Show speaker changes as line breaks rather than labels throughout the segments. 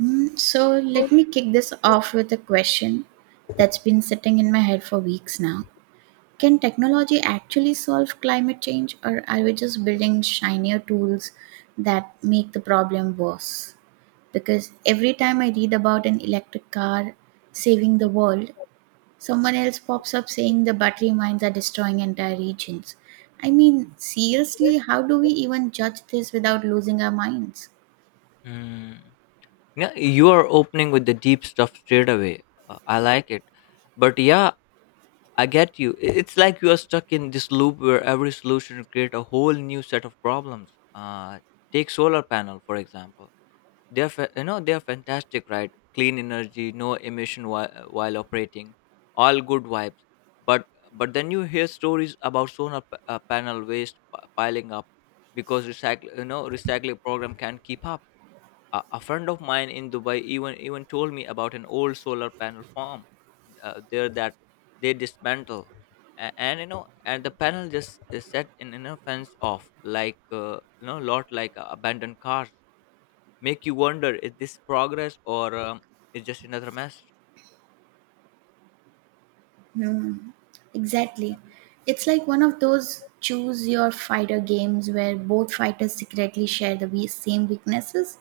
So let me kick this off with a question that's been sitting in my head for weeks now. Can technology actually solve climate change, or are we just building shinier tools that make the problem worse? Because every time I read about an electric car saving the world, someone else pops up saying the battery mines are destroying entire regions. I mean, seriously, how do we even judge this without losing our minds?
Mm. Yeah, you are opening with the deep stuff straight away. I like it. But yeah, I get you. It's like you are stuck in this loop where every solution create a whole new set of problems. Take solar panel for example. You know they're fantastic, right? Clean energy, no emission while operating, all good vibes. But then you hear stories about panel waste piling up because recycle you know recycling program can't keep up a friend of mine in Dubai even told me about an old solar panel farm there that they dismantle and you know and the panel just is set in a fence off like you know lot like abandoned cars. Make you wonder, is this progress or is just another mess?
Hmm. Exactly. It's like one of those choose your fighter games where both fighters secretly share the same weaknesses.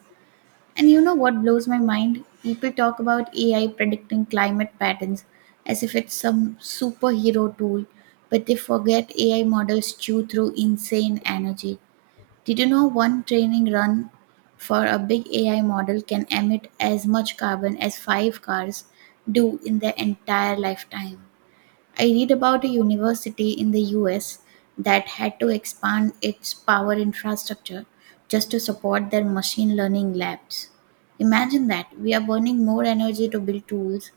And you know what blows my mind? People talk about AI predicting climate patterns as if it's some superhero tool, but they forget AI models chew through insane energy. Did you know one training run for a big AI model can emit as much carbon as five cars do in their entire lifetime? I read about a university in the US that had to expand its power infrastructure just to support their machine learning labs. Imagine that we are burning more energy to build tools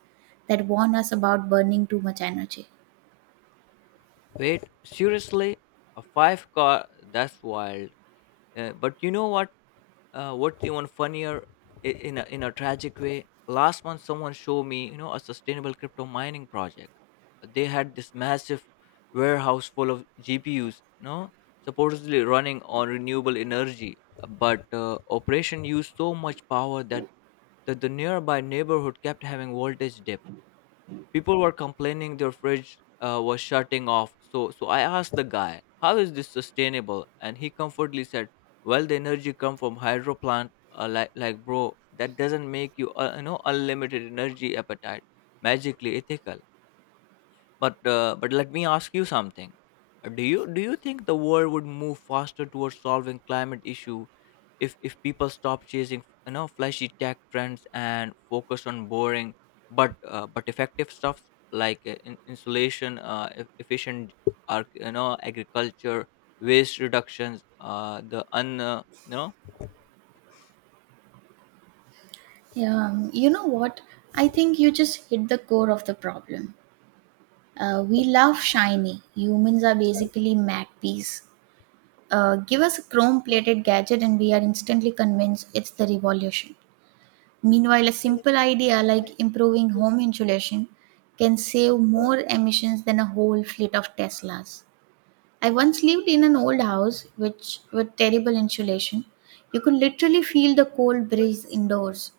that warn us about burning too much energy.
Wait, seriously, a five car, that's wild. But you know what, what even funnier, in in a tragic way, last month someone showed me you know a sustainable crypto mining project. They had this massive warehouse full of GPUs, you know, supposedly running on renewable energy, but operation used so much power that the nearby neighborhood kept having voltage dip. People were complaining their fridge was shutting off, so I asked the guy, how is this sustainable? And he comfortably said, well the energy come from hydro plant. Like bro, that doesn't make you you know unlimited energy appetite magically ethical. But let me ask you something. Do you think the world would move faster towards solving climate issue if people stop chasing you know flashy tech trends and focus on boring but effective stuff, like insulation, efficient you know agriculture, waste reductions, the un you know.
Yeah, you know what? I think you just hit the core of the problem. We love shiny. Humans are basically magpies. Give us a chrome plated gadget and we are instantly convinced it's the revolution. Meanwhile, a simple idea like improving home insulation can save more emissions than a whole fleet of Teslas. I once lived in an old house which with terrible insulation. You could literally feel the cold breeze indoors.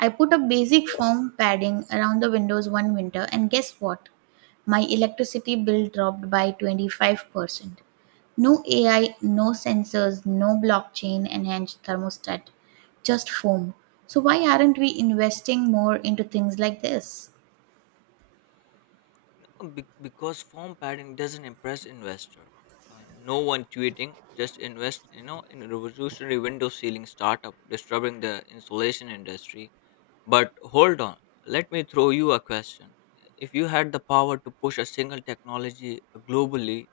I put a basic foam padding around the windows one winter and guess what? My electricity bill dropped by 25%. No AI, no sensors, no blockchain enhanced thermostat, just foam. So, why aren't we investing more into things like this?
Because form padding doesn't impress investor. No one tweeting, just invest, you know, in a revolutionary window sealing startup disturbing the insulation industry. But hold on, let me throw you a question. If you had the power to push a single technology globally,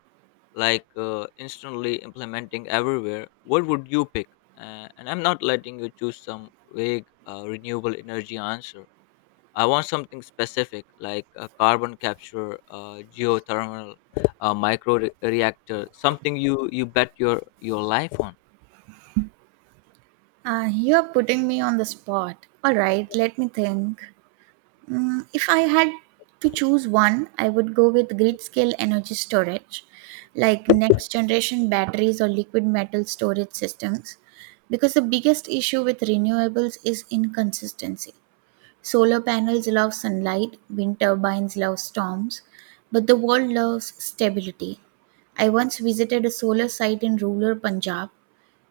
like instantly implementing everywhere, what would you pick? And I'm not letting you choose some vague renewable energy answer. I want something specific, like a carbon capture, geothermal, reactor, something you bet your life on.
You're putting me on the spot. Alright, let me think. Mm, if I had to choose one, I would go with grid scale energy storage, like next generation batteries or liquid metal storage systems, because the biggest issue with renewables is inconsistency. Solar panels love sunlight, wind turbines love storms, but the world loves stability. I once visited a solar site in rural Punjab,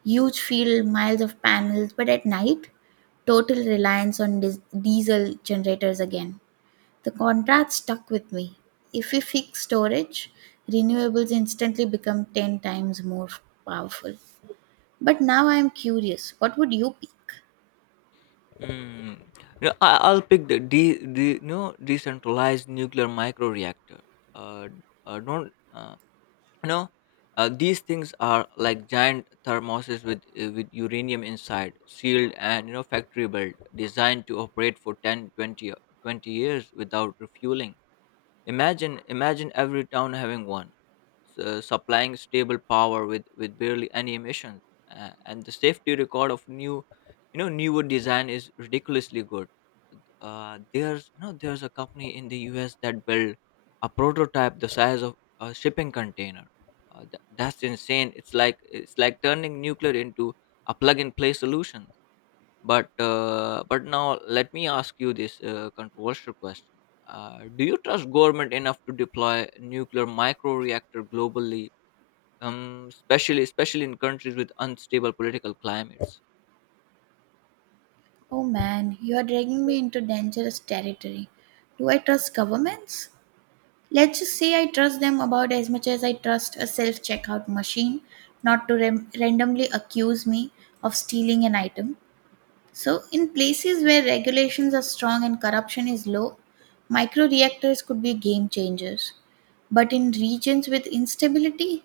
huge field, miles of panels, but at night, total reliance on diesel generators again. The contrast stuck with me. If we fix storage, renewables instantly become 10 times more powerful. But now I am curious what would you pick?
Mm. No, I'll pick the de, de, no decentralized nuclear microreactor. Uh, don't no. These things are like giant thermoses with uranium inside, sealed and you know factory built, designed to operate for 10, 20, 20 years without refueling. Imagine every town having one, supplying stable power with barely any emissions, and the safety record of you know, newer design is ridiculously good. There's you know there's a company in the U.S. that built a prototype the size of a shipping container. That's insane. It's like turning nuclear into a plug-and-play solution. But now let me ask you this controversial question: do you trust government enough to deploy nuclear microreactor globally, especially in countries with unstable political climates?
Oh man, you are dragging me into dangerous territory. Do I trust governments? Let's just say I trust them about as much as I trust a self checkout machine not to randomly accuse me of stealing an item. So, in places where regulations are strong and corruption is low, micro reactors could be game changers. But in regions with instability,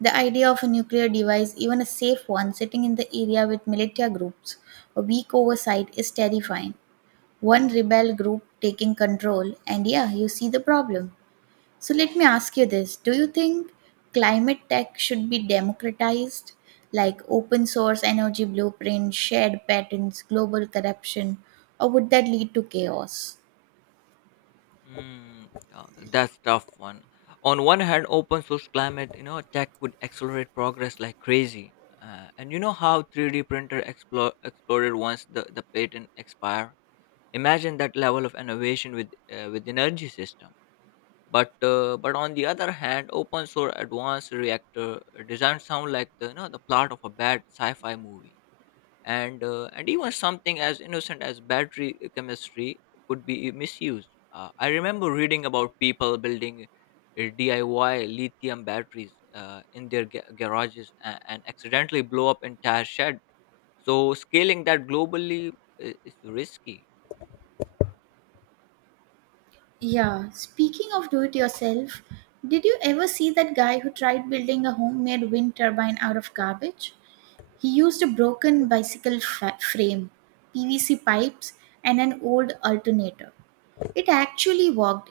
the idea of a nuclear device, even a safe one, sitting in the area with militia groups, a weak oversight is terrifying. One rebel group taking control and yeah, you see the problem. So let me ask you this, do you think climate tech should be democratized, like open source energy blueprint, shared patents, global corruption, or would that lead to chaos?
Mm, that's tough one. On one hand, open source climate, you know, tech could accelerate progress like crazy. And you know how 3D printer exploded once the patent expire. Imagine that level of innovation with energy system. But on the other hand, open source advanced reactor design sound like the you know the plot of a bad sci-fi movie. And even something as innocent as battery chemistry could be misused. I remember reading about people building DIY lithium batteries in their garages, and accidentally blow up entire shed. So scaling that globally is risky.
Yeah, speaking of do it yourself, did you ever see that guy who tried building a homemade wind turbine out of garbage? He used a broken bicycle frame, pvc pipes, and an old alternator. It actually worked.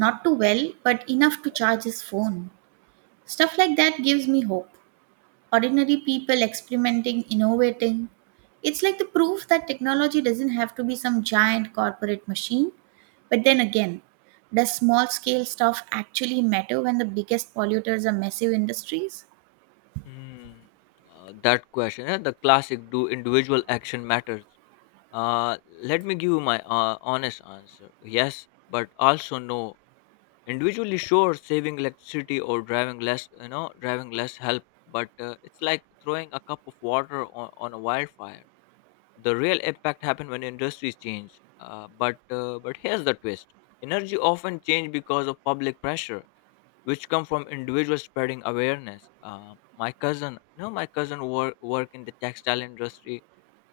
Not too well, but enough to charge his phone. Stuff like that gives me hope. Ordinary people experimenting, innovating. It's like the proof that technology doesn't have to be some giant corporate machine. But then again, does small scale stuff actually matter when the biggest polluters are massive industries?
Hmm, that question, the classic, do individual action matters? Let me give you my honest answer. Yes, but also no. Individually, sure, saving electricity or driving less, you know, driving less help. But it's like throwing a cup of water on a wildfire. The real impact happens when industries change. But here's the twist: energy often change because of public pressure, which come from individuals spreading awareness. My cousin, no, My cousin work in the textile industry,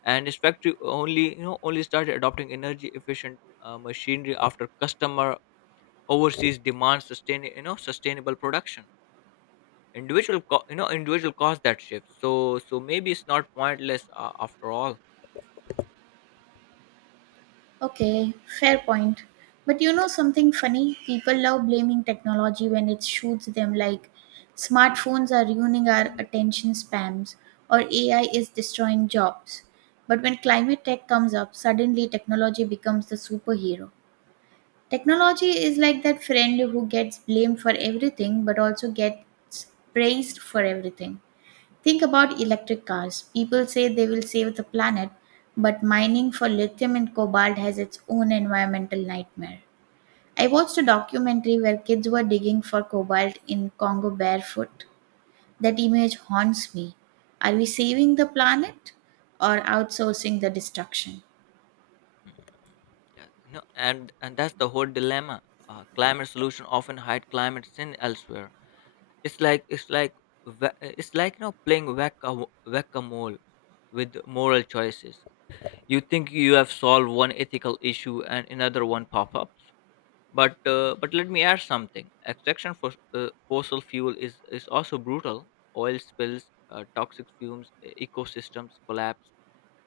and its factory only you know only started adopting energy efficient machinery after customer overseas demands sustain you know sustainable production. You know individual caused that shift. So maybe it's not pointless after all.
Okay, fair point. But you know something funny? People love blaming technology when it shoots them, like smartphones are ruining our attention spans or AI is destroying jobs. But when climate tech comes up, suddenly technology becomes the superhero. Technology is like that friend who gets blamed for everything but also gets praised for everything. Think about electric cars. People say they will save the planet, but mining for lithium and cobalt has its own environmental nightmare. I watched a documentary where kids were digging for cobalt in Congo barefoot. That image haunts me. Are we saving the planet or outsourcing the destruction?
Mm. Yeah, no, and that's the whole dilemma. Climate solution often hide climate sin elsewhere. It's like it's like it's like you know playing whack a mole with moral choices. You think you have solved one ethical issue and another one pop ups. But let me add something, extraction for fossil fuel is also brutal. Oil spills, toxic fumes, ecosystems collapse.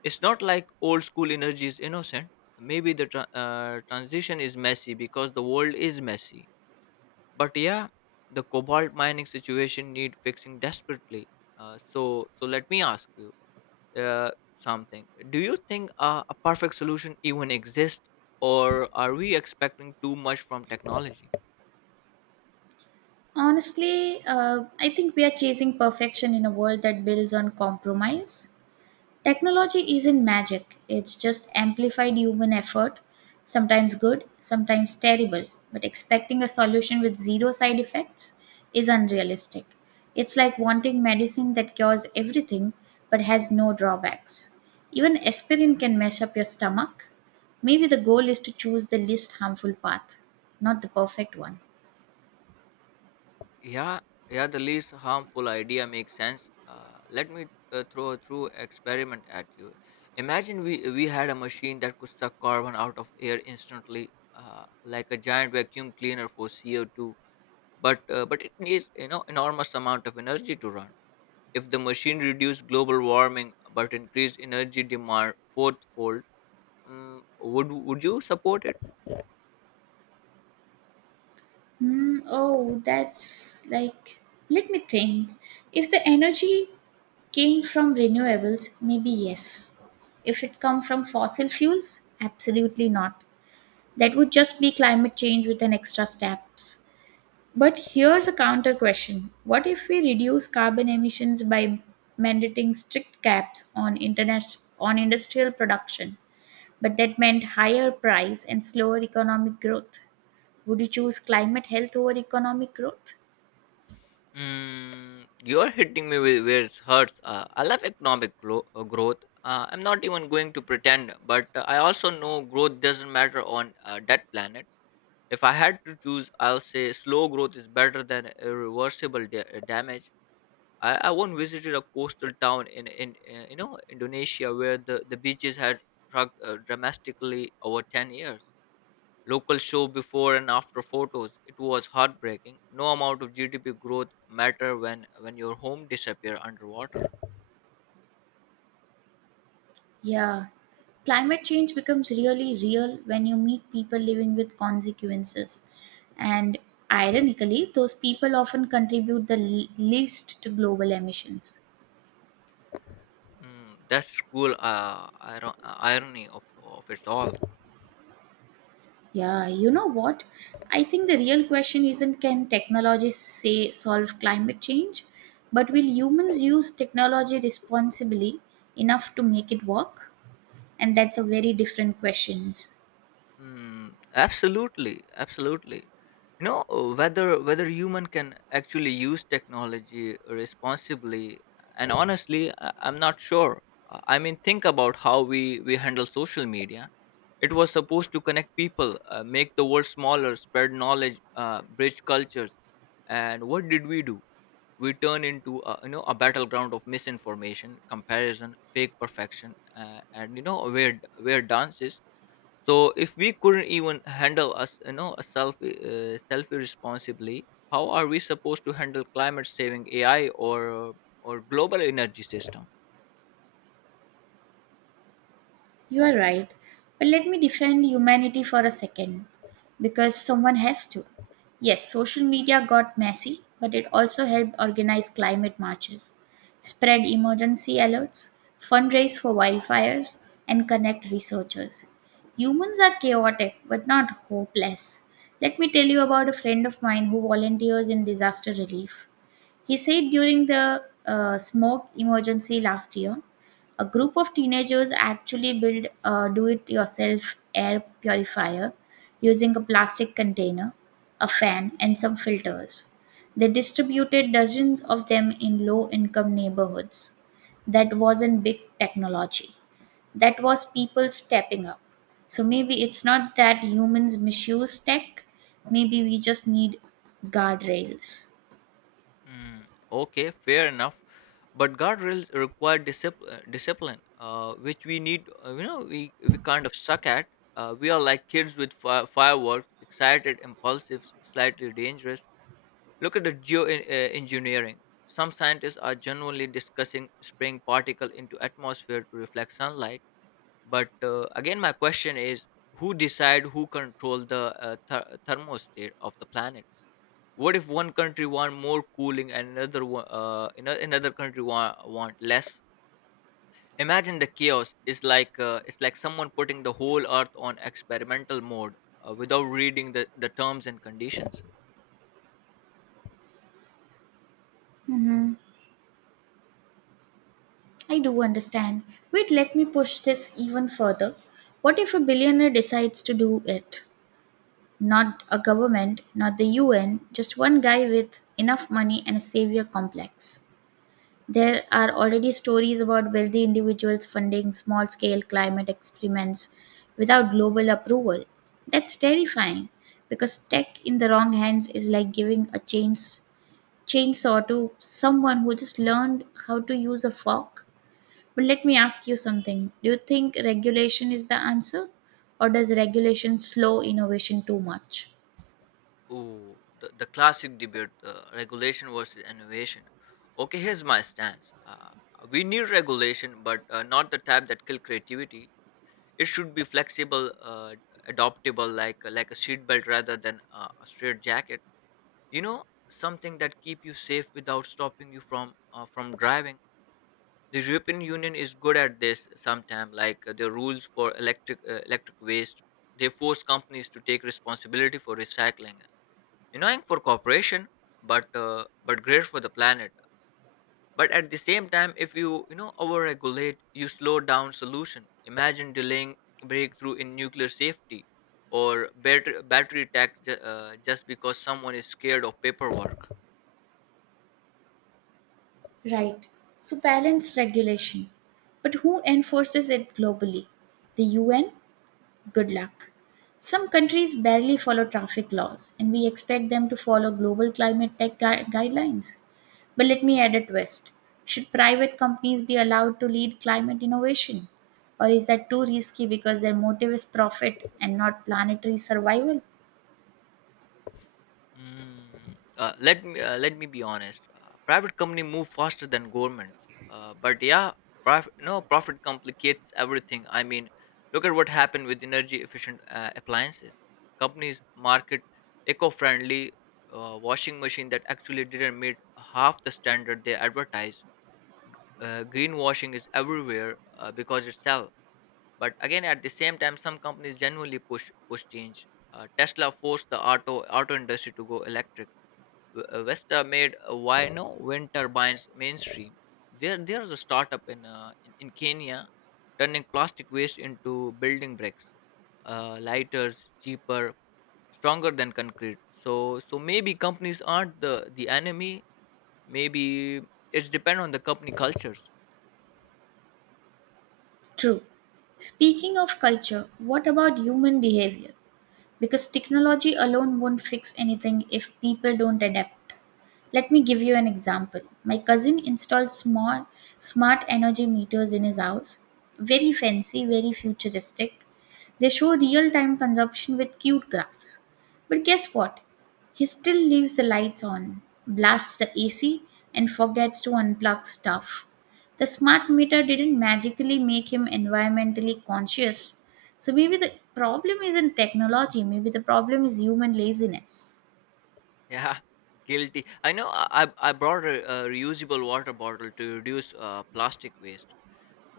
It's not like old school energy is innocent. Maybe the transition is messy because the world is messy. But yeah, the cobalt mining situation need fixing desperately. Uh, so so let me ask you uh, something. Do you think a perfect solution even exists, or are we expecting too much from technology?
Honestly, I think we are chasing perfection in a world that builds on compromise. Technology isn't magic, it's just amplified human effort, sometimes good, sometimes terrible. But expecting a solution with zero side effects is unrealistic. It's like wanting medicine that cures everything but has no drawbacks. Even aspirin can mess up your stomach. Maybe the goal is to choose the least harmful path, not the perfect one.
Yeah, yeah, the least harmful idea makes sense. Let me throw a true experiment at you. Imagine we had a machine that could suck carbon out of air instantly, like a giant vacuum cleaner for CO two. But it needs you know enormous amount of energy to run. If the machine reduced global warming but increased energy demand fourfold, would you support it?
Hmm. Oh, that's like, let me think. If the energy came from renewables, maybe yes. If it come from fossil fuels, absolutely not. That would just be climate change with an extra steps. But here's a counter question. What if we reduce carbon emissions by mandating strict caps on international on industrial production, but that meant higher price and slower economic growth? Would you choose climate health over economic growth?
Mm, you're hitting me with where it hurts. I love growth. I'm not even going to pretend, but I also know growth doesn't matter on that planet. If I had to choose, I'll say slow growth is better than damage. I once visited a coastal town in you know Indonesia, where the beaches had shrunk dramatically over 10 years. Local show before and after photos. It was heartbreaking. No amount of GDP growth matter when your home disappear underwater.
Yeah, climate change becomes really real when you meet people living with consequences. And ironically, those people often contribute the least to global emissions.
Mm, that's cruel irony of it all.
Yeah, you know what? I think the real question isn't can technology say solve climate change, but will humans use technology responsibly enough to make it work? And that's a very different questions.
Mm, absolutely, absolutely. You know whether human can actually use technology responsibly, and honestly, I'm not sure. I mean, think about how we handle social media. It was supposed to connect people, make the world smaller, spread knowledge, bridge cultures. And what did we do? We turn into you know a battleground of misinformation, comparison, fake perfection, and you know where dances. So if we couldn't even handle us, you know, a self self irresponsibly, how are we supposed to handle climate saving AI or global energy system?
You are right. But let me defend humanity for a second because someone has to. Yes, social media got messy, but it also helped organize climate marches, spread emergency alerts, fundraise for wildfires, and connect researchers. Humans are chaotic but not hopeless. Let me tell you about a friend of mine who volunteers in disaster relief. He said during the smoke emergency last year, a group of teenagers actually built a do it yourself air purifier using a plastic container, a fan, and some filters. They distributed dozens of them in low income neighborhoods. That wasn't big technology, that was people stepping up. So maybe it's not that humans misuse tech, maybe we just need guardrails.
Mm, okay, fair enough. But guardrails require discipline, which we need. You know, we kind of suck at. We are like kids with fireworks, excited, impulsive, slightly dangerous. Look at the geoengineering. Some scientists are genuinely discussing spraying particle into atmosphere to reflect sunlight. But Again, my question is, who decide, who control the thermostat of the planet? What if one country want more cooling and another country want less? Imagine the chaos. Is like it's like someone putting the whole earth on experimental mode without reading the terms and conditions.
Mhm. I do understand. Wait, let me push this even further. What if a billionaire decides to do it? Not a government, not the UN, just one guy with enough money and a savior complex. There are already stories about wealthy individuals funding small scale climate experiments without global approval. That's terrifying because tech in the wrong hands is like giving a chainsaw to someone who just learned how to use a fork. But let me ask you something. Do you think regulation is the answer? Or does regulation slow innovation too much?
Ooh, the classic debate, regulation versus innovation. Okay, here's my stance. We need regulation, but not the type that kill creativity. It should be flexible, adoptable, like a seatbelt rather than a straight jacket. You know, something that keep you safe without stopping you from driving. The European Union is good at this sometimes, like the rules for electric electric waste. They force companies to take responsibility for recycling, annoying for corporation, but great for the planet. But at the same time, if you you know overregulate, you slow down solution. Imagine delaying breakthrough in nuclear safety or better battery tech, just because someone is scared of paperwork.
Right. So balance regulation. But who enforces it globally? The UN? Good luck. Some countries barely follow traffic laws, and we expect them to follow global climate tech guidelines. But let me add a twist. Should private companies be allowed to lead climate innovation? Or is that too risky because their motive is profit and not planetary survival?
Mm. Let me be honest. Private company move faster than governments. But yeah, profit no profit complicates everything. I mean, look at what happened with energy efficient appliances. Companies market eco-friendly washing machine that actually didn't meet half the standard they advertise. Greenwashing is everywhere because it sells. But again, at the same time, some companies genuinely push change. Tesla forced the auto industry to go electric. Vesta made Wino wind turbines mainstream. There is a startup in Kenya, turning plastic waste into building bricks, lighters, cheaper, stronger than concrete. So maybe companies aren't the enemy. Maybe it's depend on the company cultures.
True. Speaking of culture, what about human behavior? Because technology alone won't fix anything if people don't adapt. Let me give you an example. My cousin installed small smart energy meters in his house. Very fancy, very futuristic. They show real time consumption with cute graphs. But guess what? He still leaves the lights on, blasts the AC, and forgets to unplug stuff. The smart meter didn't magically make him environmentally conscious. So maybe the problem isn't technology, maybe the problem is human laziness.
Yeah, guilty. I know. I brought a reusable water bottle to reduce plastic waste.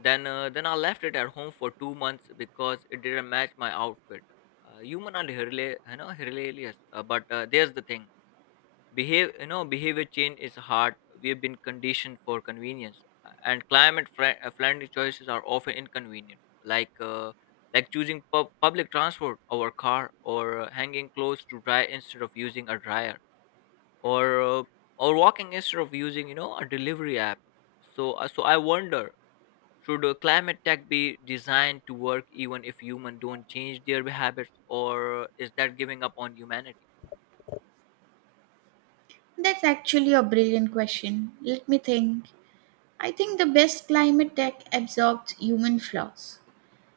Then I left it at home for 2 months because it didn't match my outfit. Human are hilarious. But there's the thing: behavior change is hard. We've been conditioned for convenience, and climate friendly choices are often inconvenient, like like choosing public transport over car, or hanging clothes to dry instead of using a dryer, or or walking instead of using a delivery app. So I wonder. Should climate tech be designed to work even if humans don't change their habits, or is that giving up on humanity?
That's actually a brilliant question. Let me think. I think the best climate tech absorbs human flaws,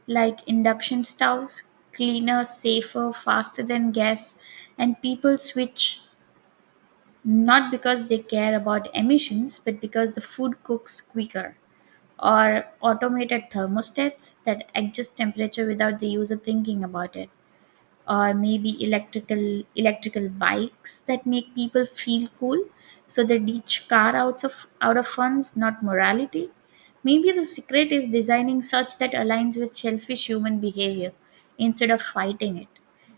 like induction stoves, cleaner, safer, faster than gas, and people switch not because they care about emissions, but because the food cooks quicker, or automated thermostats that adjust temperature without the user thinking about it, or maybe electrical bikes that make people feel cool, so they ditch car out of funds not morality. Maybe the secret is designing such that aligns with selfish human behavior instead of fighting it.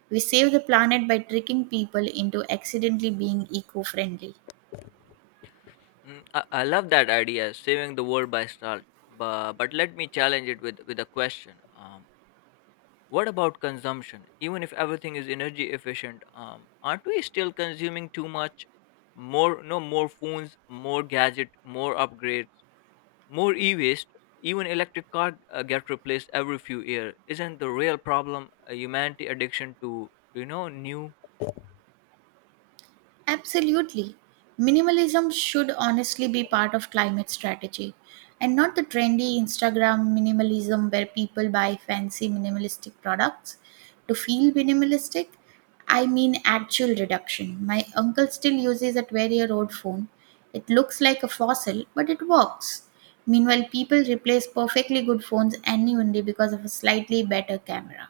We save the planet by tricking people into accidentally being eco-friendly.
I love that idea, saving the world by salt. But let me challenge it with a question. What about consumption? Even if everything is energy efficient, aren't we still consuming too much? More, no, more phones, more gadget, more upgrades. More e-waste, even electric car get replaced every few years. Isn't the real problem a humanity addiction to new?
Absolutely. Minimalism should honestly be part of climate strategy and not the trendy Instagram minimalism where people buy fancy minimalistic products to feel minimalistic. I mean actual reduction. My uncle still uses a 12-year-old phone. It looks like a fossil, but it works. Meanwhile, people replace perfectly good phones annually because of a slightly better camera.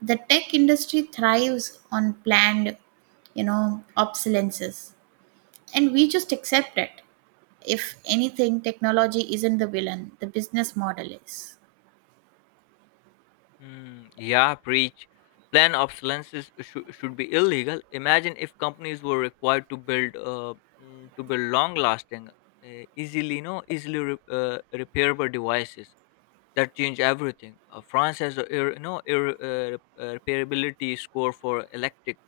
The tech industry thrives on planned, obsolescences, and we just accept it. If anything, technology isn't the villain; the business model is.
Hmm, yeah, preach. Planned obsolescence should be illegal. Imagine if companies were required to build long-lasting, easily you know easily re- repairable devices. That change everything. France has a repairability score for electric.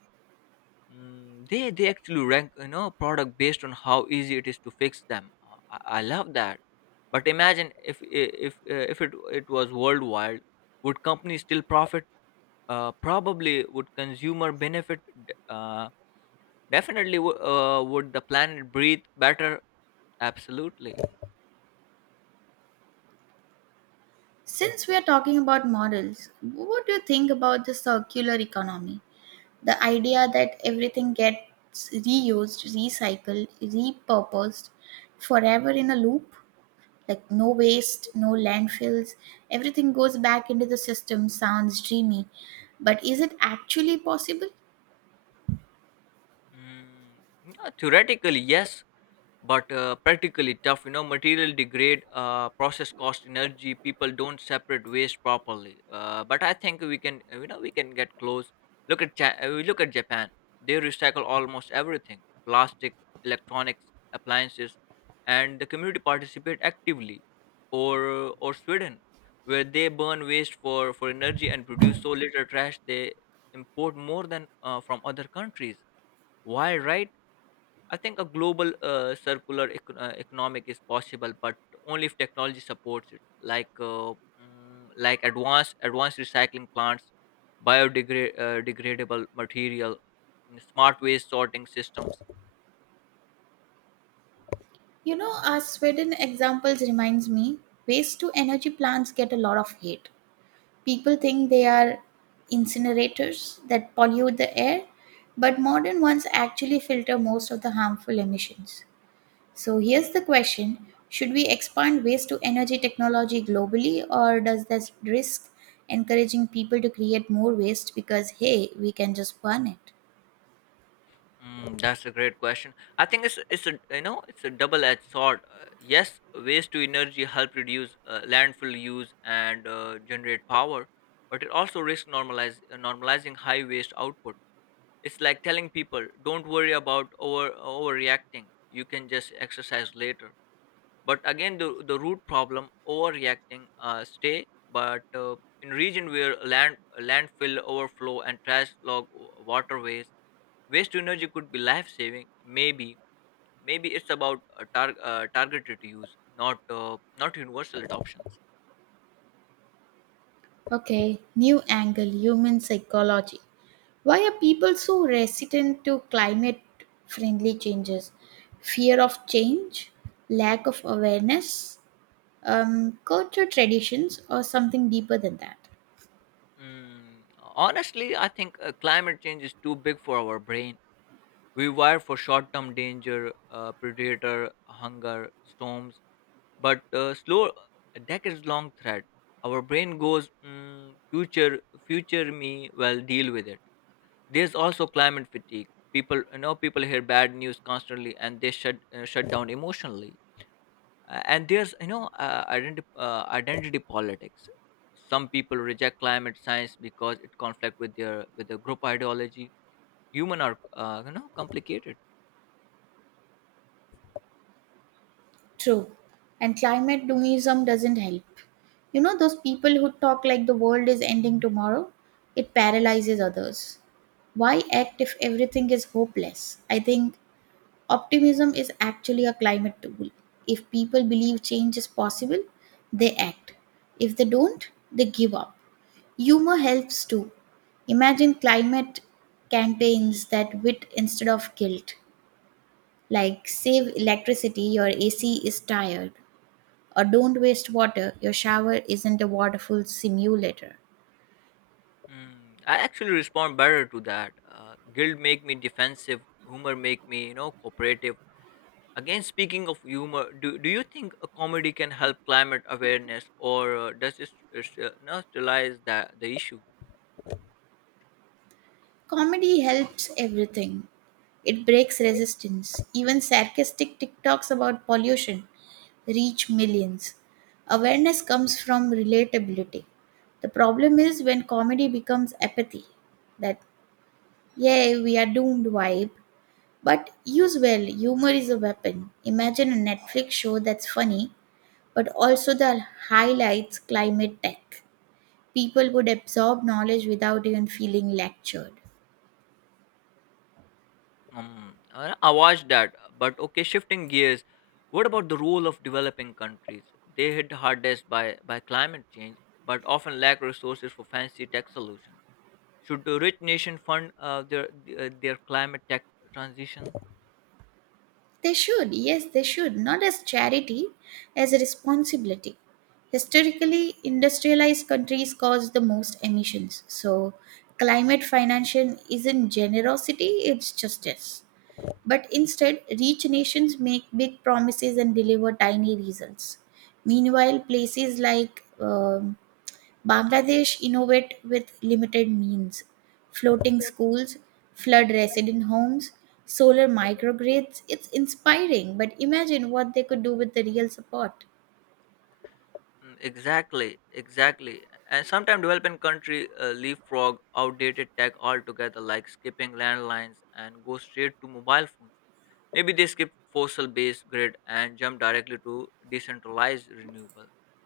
They actually rank product based on how easy it is to fix them. I love that. But imagine if I- if it was worldwide, would companies still profit? Probably. Would consumer benefit? D- Uh, Definitely. Would the planet breathe better? Absolutely.
Since we are talking about models, what do you think about the circular economy? The idea that everything gets reused, recycled, repurposed forever in a loop? Like no waste, no landfills, everything goes back into the system. Sounds dreamy, but is it actually possible?
Mm, yeah, theoretically, yes. But practically tough, material degrade, process cost energy, people don't separate waste properly, but I think we can, we can get close. We look at Japan. They recycle almost everything: plastic, electronics, appliances, and the community participate actively. Or Sweden, where they burn waste for energy and produce so little trash they import more than from other countries. Why? Right? I think a global circular economic is possible, but only if technology supports it, like like advanced recycling plants, biodegradable degradable material, smart waste sorting systems.
You know, our Sweden examples reminds me, waste to energy plants get a lot of hate. People think they are incinerators that pollute the air, but modern ones actually filter most of the harmful emissions. So here's the question, should we expand waste to energy technology globally, or does this risk encouraging people to create more waste because, hey, we can just burn it?
That's a great question. I think it's a double-edged sword. Yes, waste to energy help reduce landfill use and generate power, but it also risks normalize normalizing high waste output. It's like telling people don't worry about overreacting. You can just exercise later. But again, the root problem overreacting stay. But in region where landfill overflow and trash log waterways, waste to energy could be life saving. Maybe it's about a targeted use, not universal adoptions.
Okay, new angle, human psychology. Why are people so resistant to climate friendly changes? Fear of change, lack of awareness, culture traditions, or something deeper than that?
Honestly, I think climate change is too big for our brain. We wire for short-term danger, predator, hunger, storms, but slow, a decades-long threat. Our brain goes, future me will deal with it. There's also climate fatigue. People hear bad news constantly, and they shut down emotionally. And there's identity politics. Some people reject climate science because it conflict with their group ideology. Human are, complicated.
True. And climate doomism doesn't help. You know, those people who talk like the world is ending tomorrow, it paralyzes others. Why act if everything is hopeless? I think optimism is actually a climate tool. If people believe change is possible, they act. If they don't, they give up. Humor helps too. Imagine climate campaigns that wit instead of guilt, like save electricity, your AC is tired, or don't waste water, your shower isn't a waterful simulator.
I actually respond better to that. Guilt make me defensive. Humor make me, cooperative. Again, speaking of humor, do you think a comedy can help climate awareness, or does it st- st- no, sterilize that the issue?
Comedy helps everything. It breaks resistance. Even sarcastic TikToks about pollution reach millions. Awareness comes from relatability. The problem is when comedy becomes apathy, that, yay, we are doomed vibe. But use well, humor is a weapon. Imagine a Netflix show that's funny, but also that highlights climate tech. People would absorb knowledge without even feeling lectured.
I watched that, but okay. Shifting gears, what about the role of developing countries? They hit hardest by climate change, but often lack resources for fancy tech solutions. Should the rich nation fund their climate tech transition?
They should, yes, they should, not as charity, as a responsibility. Historically, industrialized countries cause the most emissions. So, climate financing isn't generosity, it's justice. But instead, rich nations make big promises and deliver tiny results. Meanwhile, places like Bangladesh innovate with limited means. Floating schools, flood resident homes, solar microgrids. It's inspiring, but imagine what they could do with the real support.
Exactly, exactly. And sometimes developing country leapfrog outdated tech altogether, like skipping landlines and go straight to mobile phones. Maybe they skip fossil-based grid and jump directly to decentralized renewable.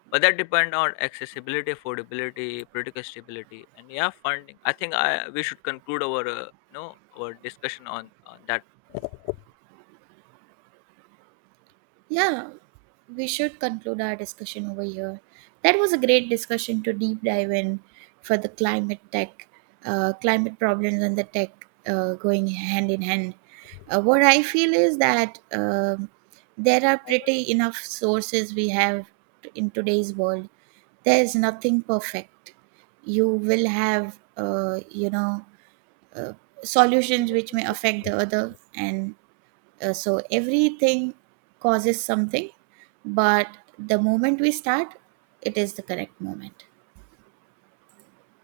But that depend on accessibility, affordability, political stability, and yeah, funding. I think I we should conclude our our discussion on that.
Yeah, we should conclude our discussion over here. That was a great discussion to deep dive in for the climate tech, climate problems and the tech going hand in hand. What I feel is that there are pretty enough sources we have in today's world. There is nothing perfect. You will have, uh, solutions which may affect the other and so everything causes something, but the moment we start, it is the correct moment.